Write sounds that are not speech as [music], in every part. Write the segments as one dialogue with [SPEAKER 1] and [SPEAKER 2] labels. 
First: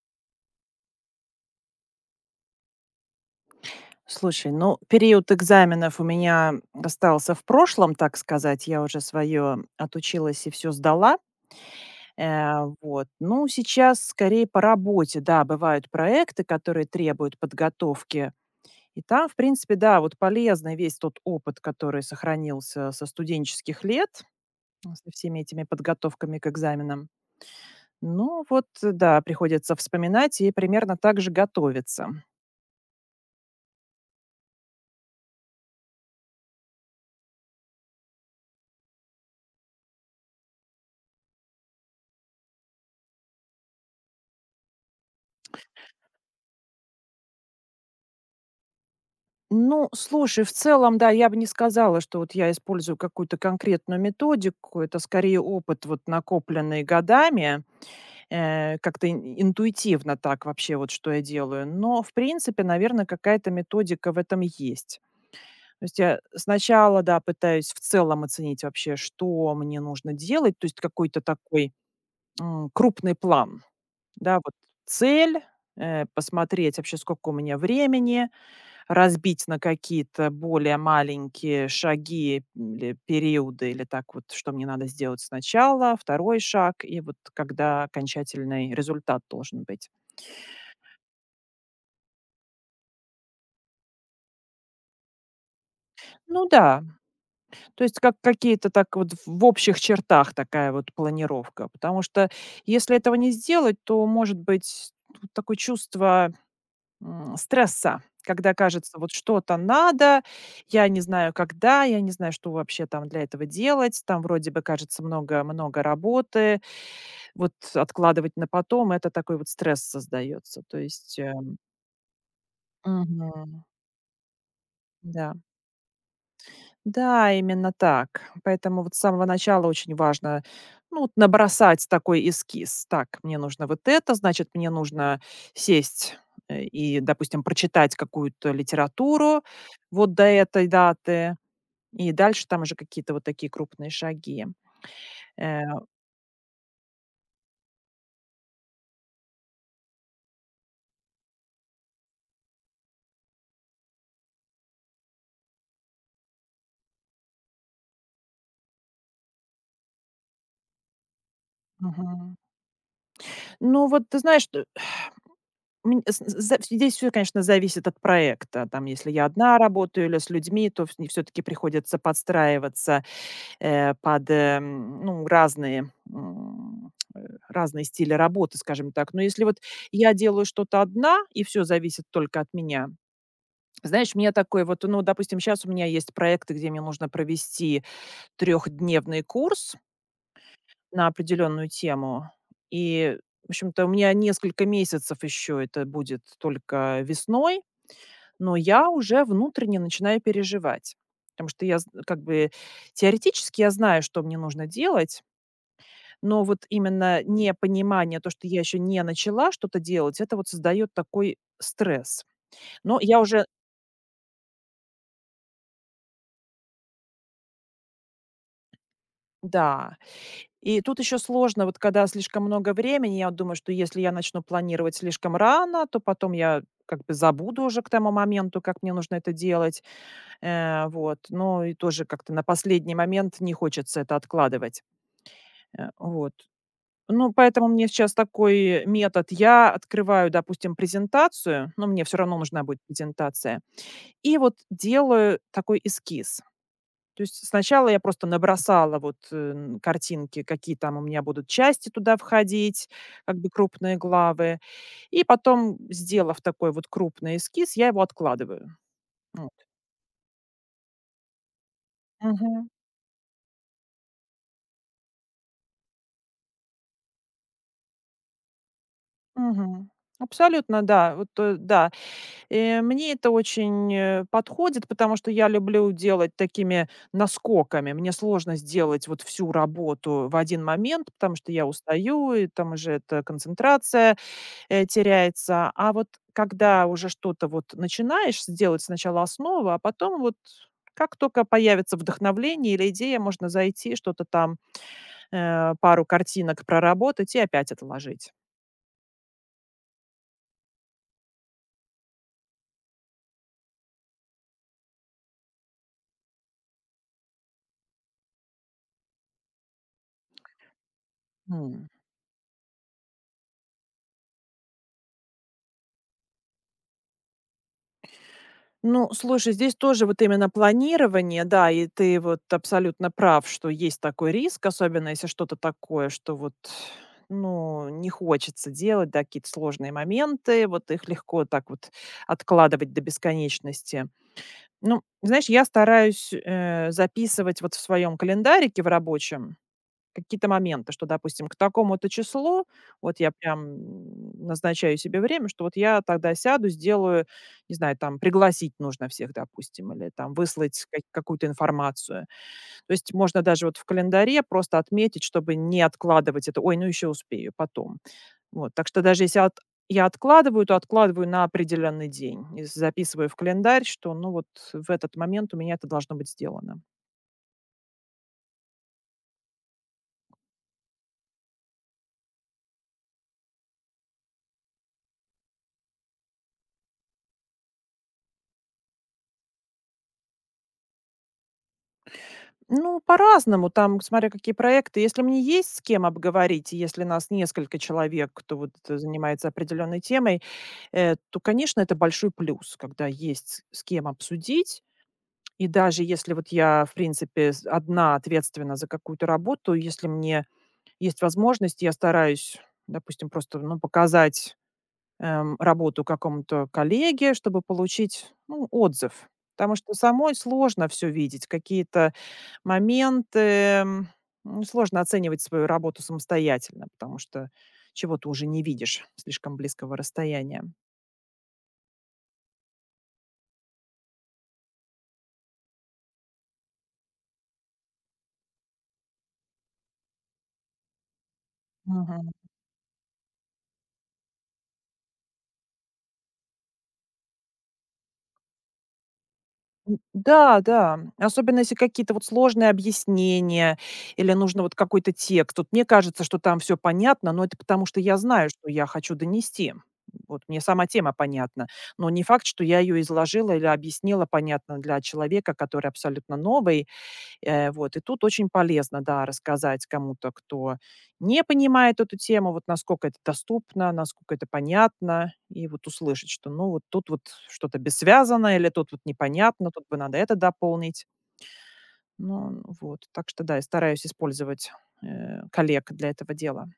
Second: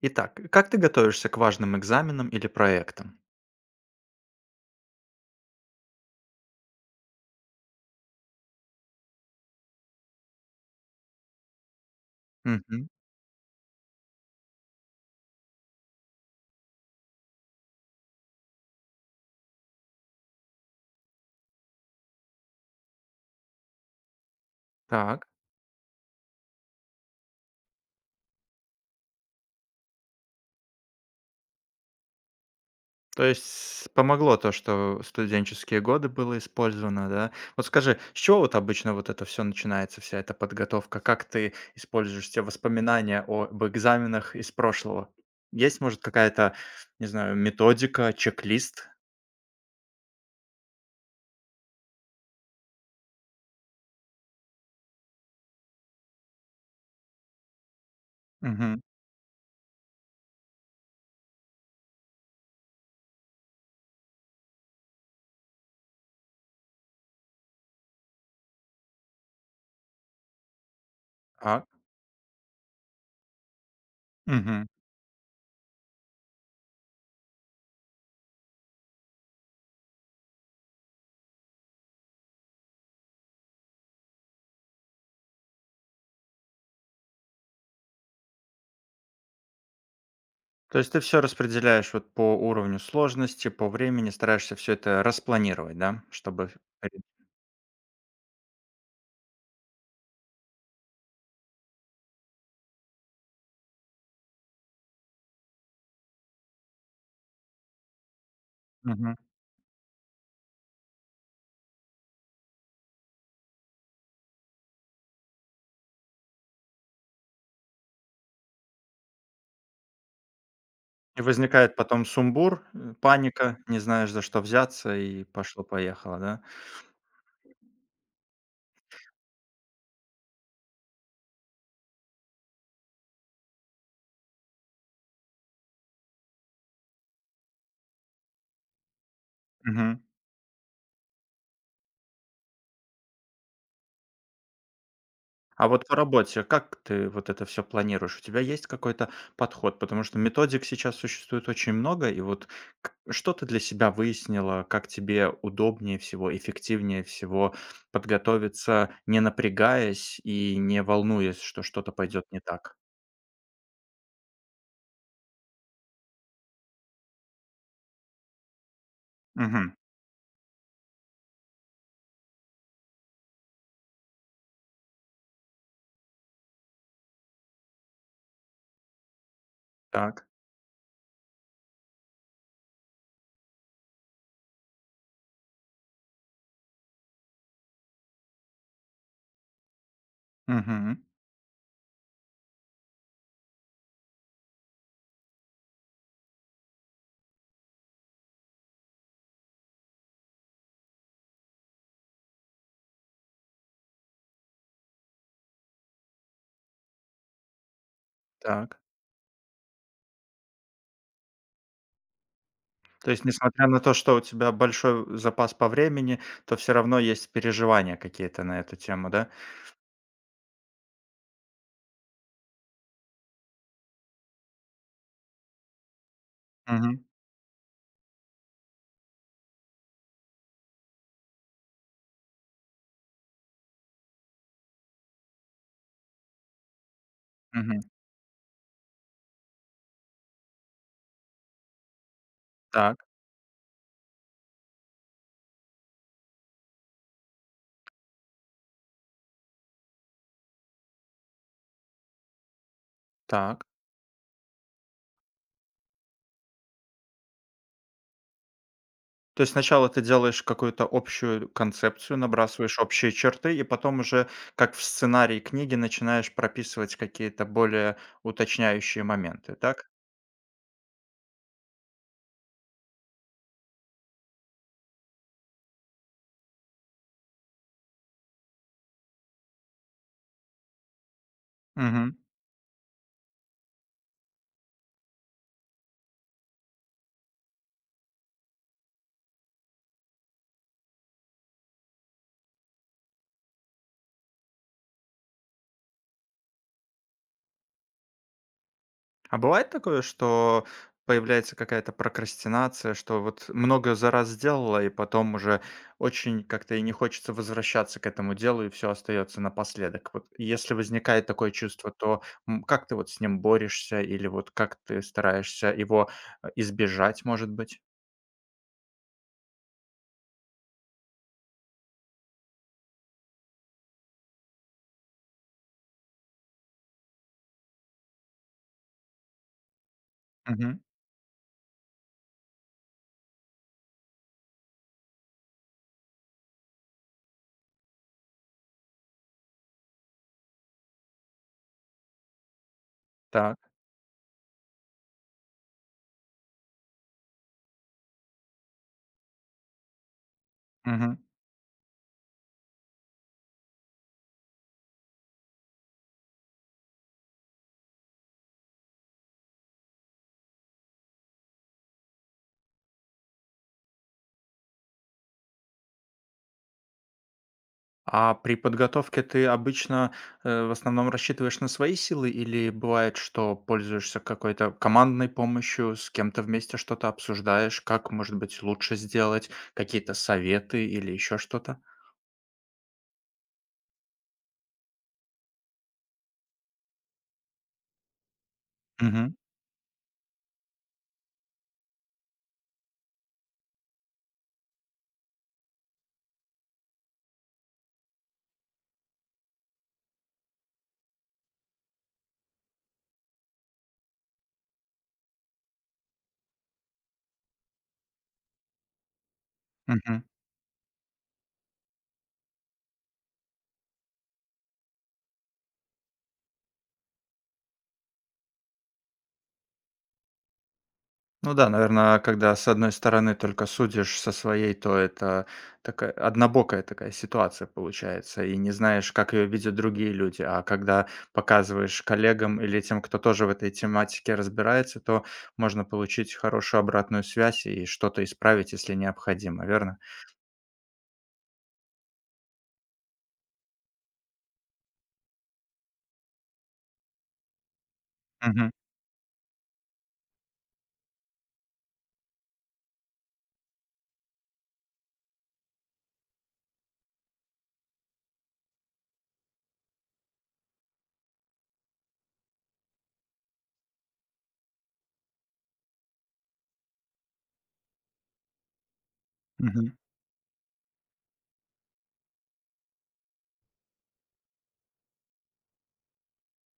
[SPEAKER 1] Итак, как ты готовишься к важным экзаменам или проектам?
[SPEAKER 2] Слушай, ну, период экзаменов у меня остался в прошлом, так сказать. Я уже свое отучилась и все сдала. Э,
[SPEAKER 1] Мгм.
[SPEAKER 2] вот. Ну, сейчас скорее по работе, да, бывают проекты, которые требуют подготовки. И там, в принципе, да, вот полезный весь тот опыт, который сохранился со студенческих лет, ну, со
[SPEAKER 1] Так.
[SPEAKER 2] всеми этими подготовками к экзаменам. Ну, вот, да, приходится вспоминать и примерно так же готовиться.
[SPEAKER 1] То есть с помогло то, что студенческие годы было использовано, да? Вот скажи, с чего вот обычно вот это все начинается, вся эта подготовка? Как ты используешь те воспоминания об экзаменах из прошлого? Есть, может, какая-то, не знаю, методика, чек-лист?
[SPEAKER 2] Ну, слушай, в целом, да, я бы не сказала, что вот я использую какую-то конкретную методику. Это скорее опыт, вот накопленный годами,
[SPEAKER 1] Мгм.
[SPEAKER 2] как-то интуитивно так вообще вот, что я делаю. Но, в принципе, наверное, какая-то методика в этом есть. То есть я сначала, да, пытаюсь в целом оценить вообще, что мне нужно делать, то есть какой-то
[SPEAKER 1] Так.
[SPEAKER 2] такой крупный план, да, вот
[SPEAKER 1] Мгм.
[SPEAKER 2] цель, посмотреть вообще, сколько у меня времени, разбить на какие-то более маленькие шаги или периоды, или так вот, что мне надо сделать сначала, второй шаг, и вот когда окончательный результат должен быть.
[SPEAKER 1] То есть ты все распределяешь вот по уровню сложности, по времени, стараешься все это распланировать, да,
[SPEAKER 2] Ну
[SPEAKER 1] чтобы...
[SPEAKER 2] да, то есть как какие-то так вот в общих чертах такая вот планировка, потому что если этого не сделать, то может быть ну, такое чувство стресса, когда кажется, вот
[SPEAKER 1] Мгм.
[SPEAKER 2] что-то надо, я не знаю когда, я не знаю, что вообще там для этого делать, там вроде бы кажется много-много работы, вот откладывать на потом, это такой вот стресс создается, то есть,
[SPEAKER 1] И
[SPEAKER 2] э,
[SPEAKER 1] возникает потом сумбур,
[SPEAKER 2] мгм,
[SPEAKER 1] паника, не знаешь, за что взяться, и
[SPEAKER 2] да.
[SPEAKER 1] пошло-поехало, да?
[SPEAKER 2] Да, именно так. Поэтому вот с самого начала очень важно, ну, вот набросать такой эскиз. Так, мне нужно вот это, значит, мне нужно сесть и, допустим, прочитать какую-то литературу
[SPEAKER 1] Мгм.
[SPEAKER 2] вот до этой даты, и дальше там уже какие-то вот такие крупные шаги. Э,
[SPEAKER 1] А вот по работе, как ты вот это все планируешь? У тебя есть какой-то подход? Потому что методик сейчас существует очень много, и вот к что ты для себя выяснила, как тебе удобнее всего, эффективнее всего подготовиться, не напрягаясь и не волнуясь, что что-то пойдет
[SPEAKER 2] мгм.
[SPEAKER 1] не так?
[SPEAKER 2] Ну, вот ты знаешь, здесь все, конечно, зависит от проекта. Там, если я одна
[SPEAKER 1] Мгм.
[SPEAKER 2] работаю или с людьми, то все-таки приходится подстраиваться под, ну, разные стили работы, скажем так. Но если вот я
[SPEAKER 1] Так.
[SPEAKER 2] делаю что-то одна, и все зависит только от меня, знаешь, мне такой вот, ну, допустим, сейчас у меня есть проекты, где мне нужно провести трехдневный курс
[SPEAKER 1] Мгм.
[SPEAKER 2] на определенную тему. И, в общем-то, у меня несколько месяцев еще это будет только весной, но я уже внутренне начинаю переживать. Потому что я з как бы теоретически я знаю, что мне нужно делать. Но вот именно непонимание, то, что я еще
[SPEAKER 1] Так.
[SPEAKER 2] не начала что-то делать, это вот создает такой стресс. Но
[SPEAKER 1] То
[SPEAKER 2] я
[SPEAKER 1] есть,
[SPEAKER 2] уже.
[SPEAKER 1] несмотря на то, что у тебя большой запас по времени, то все равно есть переживания какие-то на эту тему, да?
[SPEAKER 2] Да. И тут еще сложно, вот когда слишком много времени, я вот думаю, что если я начну планировать слишком рано, то потом я
[SPEAKER 1] Мгм,
[SPEAKER 2] как бы забуду уже к тому моменту, как мне нужно это делать. Вот. Ну и тоже как-то на последний момент не хочется это откладывать. Вот. Ну, поэтому
[SPEAKER 1] мгм.
[SPEAKER 2] мне сейчас такой метод. Я открываю, допустим, презентацию, но мне все равно нужна будет
[SPEAKER 1] Так,
[SPEAKER 2] презентация. И вот делаю такой эскиз. То есть сначала я просто набросала вот, картинки, какие там у меня будут части туда входить, как бы
[SPEAKER 1] так.
[SPEAKER 2] крупные главы. И потом, сделав такой вот крупный эскиз, я его откладываю.
[SPEAKER 1] То
[SPEAKER 2] Вот.
[SPEAKER 1] есть сначала ты делаешь какую-то общую концепцию,
[SPEAKER 2] Мгм.
[SPEAKER 1] набрасываешь общие черты, и потом уже, как в сценарии книги, начинаешь прописывать какие-то более уточняющие моменты, так?
[SPEAKER 2] Мгм. Абсолютно, да. Вот, да. Мне это очень, подходит, потому что я люблю делать такими наскоками. Мне сложно сделать вот всю работу в один момент, потому что я
[SPEAKER 1] Мгм.
[SPEAKER 2] устаю, и там уже это концентрация теряется. А вот когда уже что-то вот начинаешь делать сначала основу, а потом вот как только появится вдохновление или идея, можно зайти, что-то там, пару картинок проработать и опять отложить.
[SPEAKER 1] А бывает такое, что появляется какая-то прокрастинация, что вот много за раз сделала, и потом уже очень как-то и не хочется возвращаться к этому делу, и все остается напоследок. Вот если возникает такое
[SPEAKER 2] М.
[SPEAKER 1] чувство, то как ты вот с ним борешься, или вот как ты стараешься его избежать, может быть?
[SPEAKER 2] Ну, слушай, здесь тоже вот именно планирование, да, и ты вот абсолютно прав, что есть такой риск, особенно если что-то такое, что вот, ну, не хочется делать, да, какие-то сложные моменты,
[SPEAKER 1] Мгм.
[SPEAKER 2] вот их легко так вот откладывать до бесконечности. Ну, знаешь, я стараюсь, записывать вот в своем календарике в рабочем какие-то моменты, что, допустим, к такому-то числу вот я
[SPEAKER 1] Так.
[SPEAKER 2] прям, назначаю себе время, что вот я тогда сяду, сделаю, не знаю, там пригласить нужно всех, допустим, или там выслать ка какую-то информацию. То есть можно даже вот в календаре просто отметить, чтобы не откладывать это: "Ой, ну еще успею, потом". Вот, так что даже если от я откладываю, то откладываю на определенный день и записываю в календарь, что, ну, вот в этот момент у меня это должно быть сделано.
[SPEAKER 1] А при подготовке ты обычно, в основном рассчитываешь на свои силы или бывает, что пользуешься какой-то командной помощью, с кем-то вместе что-то обсуждаешь, как, может быть, лучше сделать, какие-то советы или еще что-то?
[SPEAKER 2] Ну, по-разному, там, смотря какие проекты. Если мне есть с кем обговорить, и если нас несколько человек, кто вот
[SPEAKER 1] Мгм.
[SPEAKER 2] занимается определенной темой, то, конечно, это большой плюс, когда есть с кем обсудить. И даже если вот я, в принципе, одна ответственна за какую-то работу, если мне есть возможность, я стараюсь, допустим, просто ну, показать работу какому-то коллеге, чтобы получить, ну, отзыв. Потому что самой сложно все видеть, какие-то моменты, м, ну, сложно оценивать свою работу самостоятельно, потому что чего-то уже не видишь слишком близкого расстояния.
[SPEAKER 1] Ну да, наверное, когда с одной стороны только судишь со своей, то это такая однобокая такая ситуация получается, и не знаешь, как ее видят другие люди. А когда показываешь коллегам или тем, кто тоже в этой тематике разбирается, то можно получить хорошую обратную связь и что-то исправить, если необходимо,
[SPEAKER 2] М,
[SPEAKER 1] верно?
[SPEAKER 2] да, да. Особенно если какие-то вот сложные объяснения или нужно вот какой-то текст. Вот мне кажется, что там все понятно, но это потому, что я знаю, что
[SPEAKER 1] Мгм.
[SPEAKER 2] я хочу донести. Вот мне сама тема понятна, но не факт, что я ее изложила или объяснила понятно для человека, который абсолютно новый. Вот, и тут очень полезно, да, рассказать кому-то, кто не понимает эту тему, вот насколько это доступно, насколько это понятно, и вот услышать, что, ну, вот тут вот что-то бессвязано или тут вот непонятно, тут бы
[SPEAKER 1] Мгм.
[SPEAKER 2] надо это дополнить. Ну, вот, так что, да, я стараюсь использовать, коллег для этого дела.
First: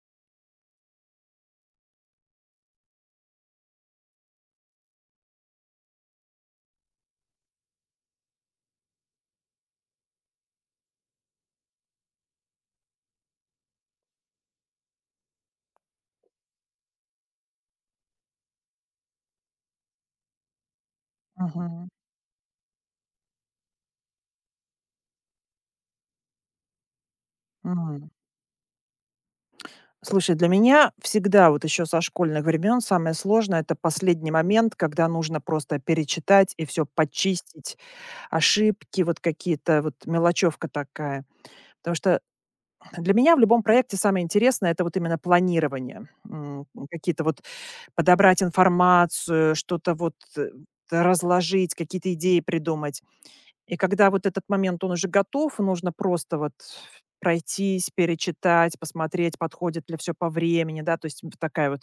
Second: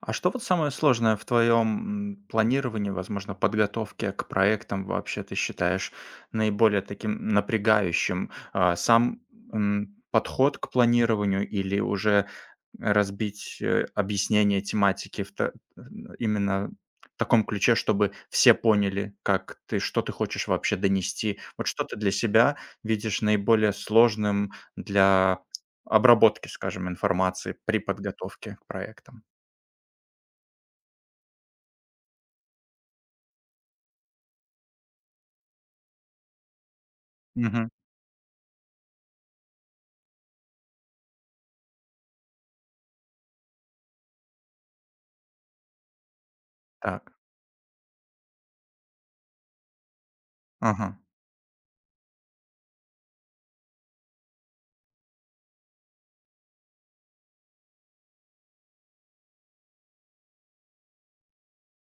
[SPEAKER 1] А что вот самое сложное в твоем планировании, возможно, подготовке к проектам вообще ты считаешь наиболее таким напрягающим? А, сам подход к планированию или уже разбить объяснение тематики именно в таком ключе, чтобы все поняли, как ты, что ты хочешь вообще донести? Вот что
[SPEAKER 2] Мгм.
[SPEAKER 1] ты для себя видишь наиболее сложным для обработки, скажем, информации при
[SPEAKER 2] Мгм.
[SPEAKER 1] подготовке к проектам?
[SPEAKER 2] Слушай, для меня всегда вот еще со школьных времен самое сложное– это последний момент, когда нужно просто перечитать и все почистить, ошибки, вот какие-то, вот мелочевка такая. Потому что для меня в любом проекте самое интересное- это вот именно планирование.
[SPEAKER 1] Так.
[SPEAKER 2] Какие-то вот подобрать информацию, что-то вот,
[SPEAKER 1] Ага.
[SPEAKER 2] да, разложить, какие-то идеи придумать. И когда вот этот момент, он уже готов, нужно просто вот пройтись, перечитать, посмотреть, подходит ли все по времени, да, то есть вот такая вот,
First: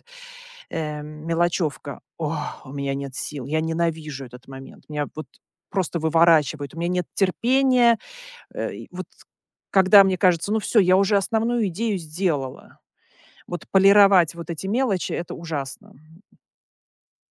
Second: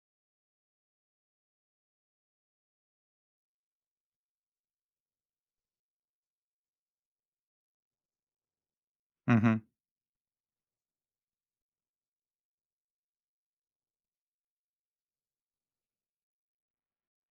[SPEAKER 2] мелочевка. О у меня нет сил, я ненавижу этот момент. Меня вот просто выворачивает. У меня нет терпения. И вот
[SPEAKER 1] Мгм.
[SPEAKER 2] когда мне кажется, ну все, я уже основную идею сделала. Вот полировать вот эти мелочи- это ужасно.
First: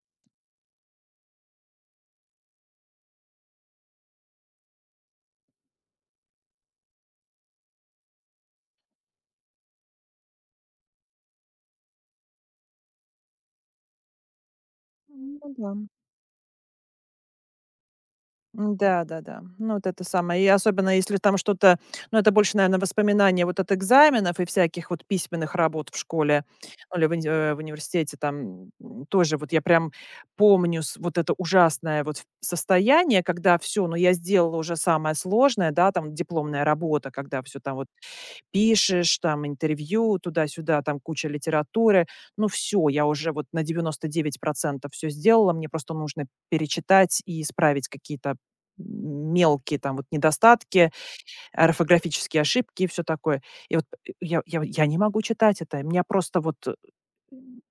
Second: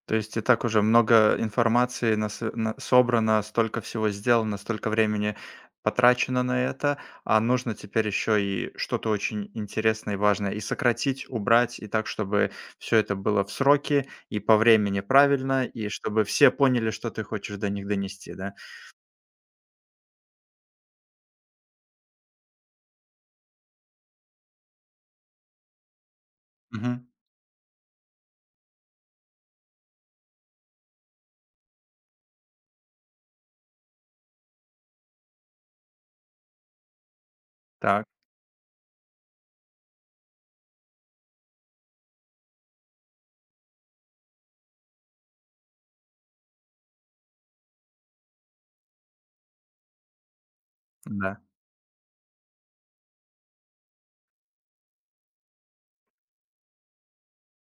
[SPEAKER 1] То есть и так уже много информации нас на собрано, столько всего сделано, столько времени потрачено на это, а нужно теперь еще и что-то очень интересное и важное и сократить, убрать, и так, чтобы все это было в сроки и по времени
[SPEAKER 2] Ну
[SPEAKER 1] правильно,
[SPEAKER 2] да.
[SPEAKER 1] и чтобы все поняли, что ты хочешь до них донести, да?
[SPEAKER 2] М-да, да-да. Ну, вот это самое. И особенно если там что-то, ну, это больше, наверное, воспоминания вот от экзаменов и всяких вот письменных работ в школе, ну, или
[SPEAKER 1] Мгм.
[SPEAKER 2] в в университете там, тоже вот я прям помню с вот это ужасное вот состояние, когда все, ну, я сделала уже самое сложное, да, там дипломная работа, когда все там вот
[SPEAKER 1] Так,
[SPEAKER 2] пишешь, там интервью, туда-сюда, там куча литературы. Ну все я уже вот на 99% все сделала. Мне просто нужно перечитать и исправить какие-то мелкие там вот недостатки,
[SPEAKER 1] да.
[SPEAKER 2] орфографические ошибки и все такое. И вот я не могу читать это. Меня просто вот,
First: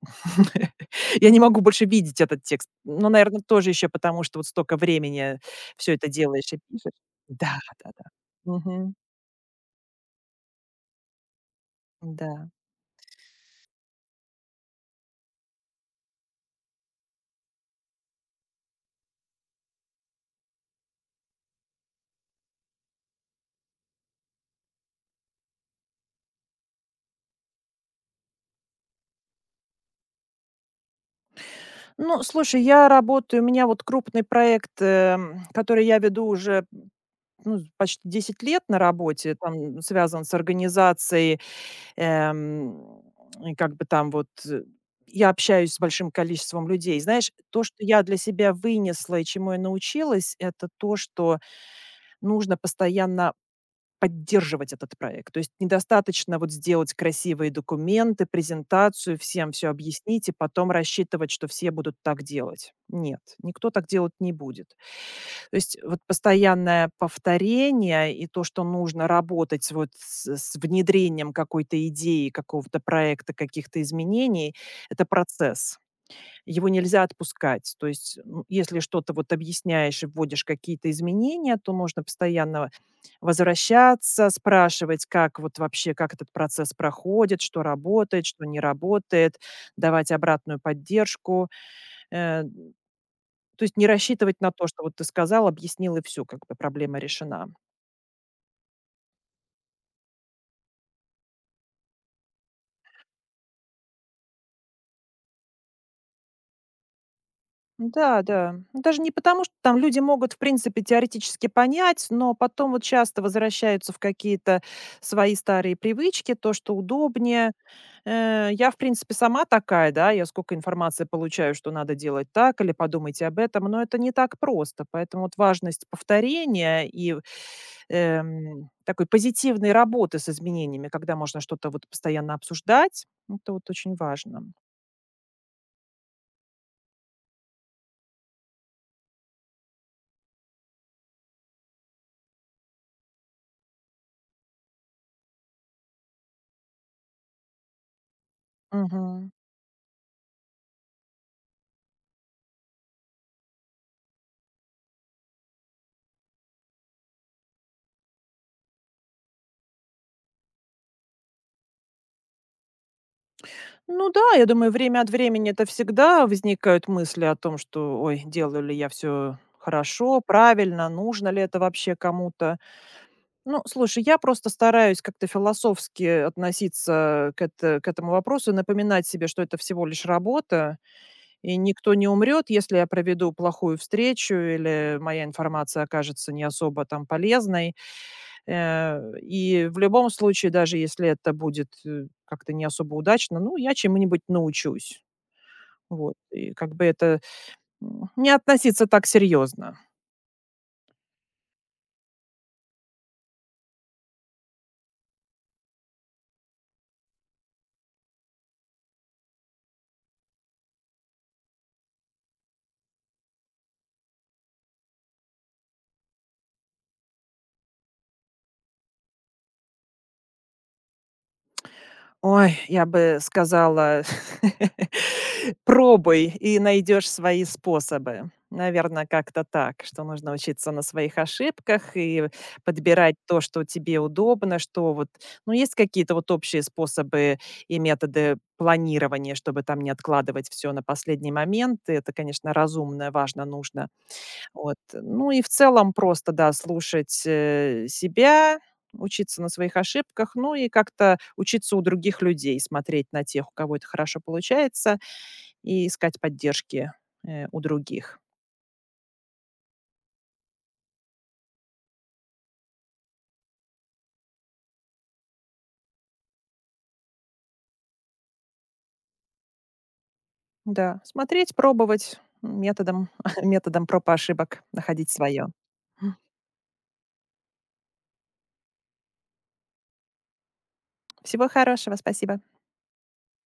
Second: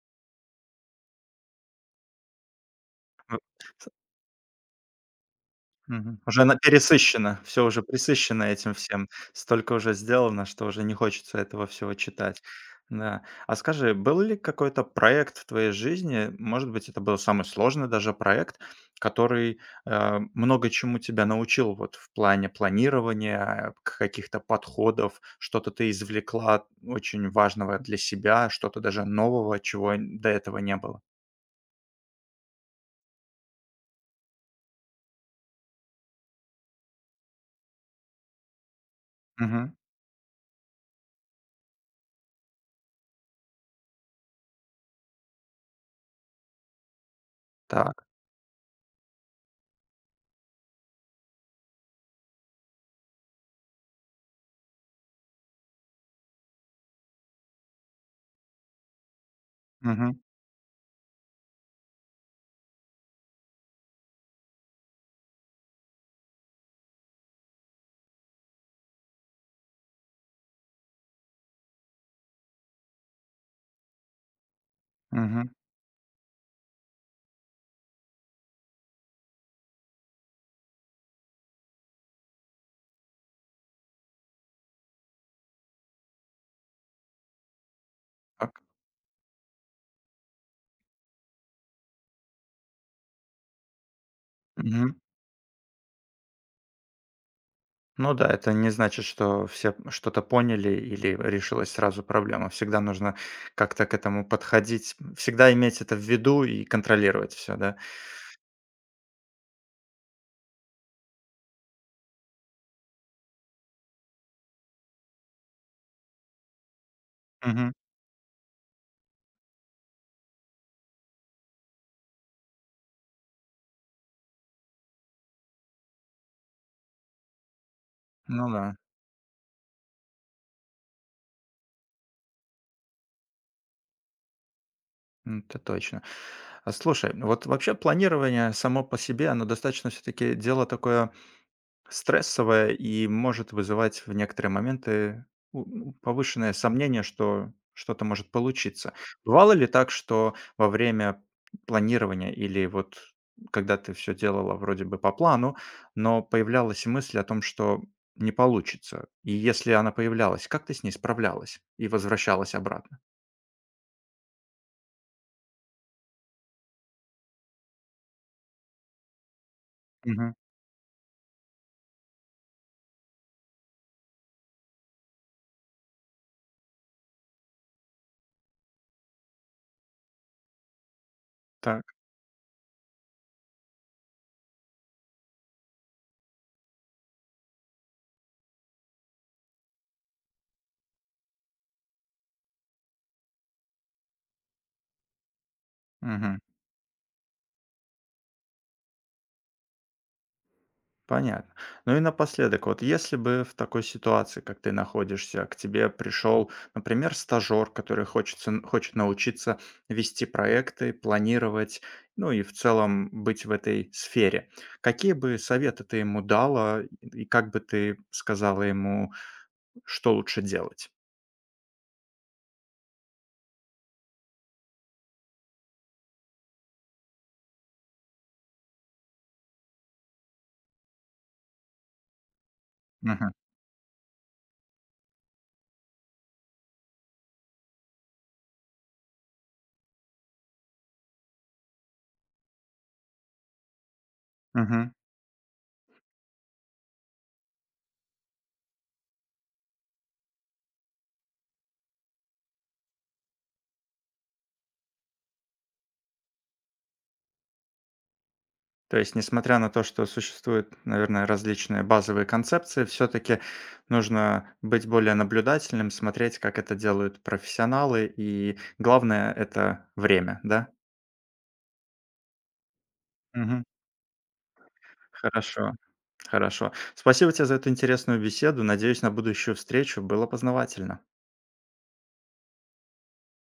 [SPEAKER 2] [laughs] я не могу больше видеть этот текст. Ну,
[SPEAKER 1] В...
[SPEAKER 2] наверное тоже еще потому, что вот столько времени все это
[SPEAKER 1] Мгм. Уже
[SPEAKER 2] делаешь
[SPEAKER 1] она
[SPEAKER 2] и пишешь.
[SPEAKER 1] пересыщена,
[SPEAKER 2] Да,
[SPEAKER 1] все уже
[SPEAKER 2] да-да.
[SPEAKER 1] пресыщено этим
[SPEAKER 2] Мгм.
[SPEAKER 1] всем. Столько уже сделано, что уже не хочется этого всего читать.
[SPEAKER 2] Да.
[SPEAKER 1] Да. А скажи, был ли какой-то проект в твоей жизни, может быть, это был самый сложный даже проект, который, много чему тебя научил вот в плане планирования, к каких-то подходов? Что-то ты извлекла очень важного для себя, что-то даже нового, чего до этого не было?
[SPEAKER 2] Ну, слушай, я работаю, у меня вот крупный проект, который я веду уже, ну, почти 10 лет на работе,
[SPEAKER 1] Мгм.
[SPEAKER 2] там связан с организацией, эм, и как бы там вот, я общаюсь с большим количеством людей. Знаешь, то, что я
[SPEAKER 1] Так.
[SPEAKER 2] для себя вынесла и чему я научилась- это то, что нужно постоянно поддерживать этот проект. То есть недостаточно вот сделать красивые документы, презентацию, всем все
[SPEAKER 1] Мгм.
[SPEAKER 2] объяснить и потом рассчитывать, что все будут так делать. Нет, никто так делать не будет. То есть вот постоянное повторение и то, что нужно работать вот с внедрением какой-то идеи, какого-то проекта, каких-то изменений- это
[SPEAKER 1] Мгм.
[SPEAKER 2] процесс. Его нельзя отпускать. То есть, если что-то вот объясняешь и вводишь какие-то изменения, то нужно постоянно возвращаться, спрашивать, как вот вообще, как этот процесс проходит, что работает, что
[SPEAKER 1] Так.
[SPEAKER 2] не работает, давать обратную поддержку. Э, то есть не рассчитывать на то, что вот
[SPEAKER 1] Мгм.
[SPEAKER 2] ты сказал, объяснил, и все, как бы проблема решена.
[SPEAKER 1] Ну да, это не значит, что все что-то поняли или решилась сразу проблема. Всегда нужно как-то к этому подходить, всегда иметь это в виду и контролировать все, да?
[SPEAKER 2] Да, да. Ну, даже не потому, что там люди могут, в принципе, теоретически понять, но потом вот часто возвращаются в какие-то свои старые привычки, то, что удобнее,
[SPEAKER 1] Мгм.
[SPEAKER 2] Э, я, в принципе, сама такая, да, я сколько информации получаю, что надо делать так или подумайте об этом, но это не так просто. Поэтому вот важность повторения и,
[SPEAKER 1] Ну да,
[SPEAKER 2] такой позитивной работы с изменениями, когда можно что-то вот постоянно обсуждать, это вот очень важно.
[SPEAKER 1] это точно. А слушай, вот вообще планирование само по себе, оно достаточно все-таки дело такое стрессовая и может вызывать в некоторые моменты у ну, повышенное сомнение, что что-то может получиться.
[SPEAKER 2] Мгм.
[SPEAKER 1] Бывало ли так, что во время планирования или вот когда ты все делала вроде бы по плану, но появлялась мысль о том, что не получится? И если она появлялась, как ты с ней справлялась и возвращалась обратно?
[SPEAKER 2] Ну да, я думаю, время от времени это всегда возникают мысли о том, что, ой, делаю ли я все хорошо,
[SPEAKER 1] Мгм.
[SPEAKER 2] правильно, нужно ли это вообще кому-то. Ну, слушай, я просто стараюсь как-то философски относиться к этому вопросу, напоминать себе, что это всего лишь работа, и
[SPEAKER 1] Так.
[SPEAKER 2] никто не умрет, если я проведу плохую встречу или моя информация окажется не особо там полезной. И в любом случае, даже если это будет как-то не особо удачно, ну, я чему-нибудь научусь. Вот.
[SPEAKER 1] Мгм.
[SPEAKER 2] И как бы это не относиться так серьезно.
[SPEAKER 1] Понятно. Ну и напоследок, вот если бы в такой ситуации, как ты находишься, к тебе пришел, например, стажер, который хочет научиться вести проекты, планировать, ну и в целом быть в этой сфере, какие бы советы ты ему дала и как бы ты сказала ему, что лучше делать?
[SPEAKER 2] Ой, я бы сказала, [laughs] пробуй и найдешь свои способы. Наверное, как-то так, что нужно учиться на своих ошибках и подбирать
[SPEAKER 1] Мгм.
[SPEAKER 2] то, что тебе удобно, что вот, ну, есть какие-то вот общие способы и методы планирования, чтобы там не откладывать все на последний момент. И это, конечно, разумно, важно, нужно. Вот.
[SPEAKER 1] Мгм.
[SPEAKER 2] Ну и в целом просто, да, слушать, себя, учиться на своих ошибках, ну и как-то учиться у других людей, смотреть на тех, у кого это хорошо получается, и искать поддержки, у других.
[SPEAKER 1] То есть, несмотря на то, что существуют, наверное, различные базовые концепции, все-таки нужно быть более наблюдательным, смотреть, как это делают профессионалы, и главное это время, да?
[SPEAKER 2] Да, смотреть, пробовать методом [laughs]
[SPEAKER 1] Мгм.
[SPEAKER 2] методом проб и ошибок, находить свое.
[SPEAKER 1] Хорошо, хорошо. Спасибо тебе за эту интересную беседу. Надеюсь на будущую встречу. Было познавательно.
[SPEAKER 2] Всего хорошего, спасибо.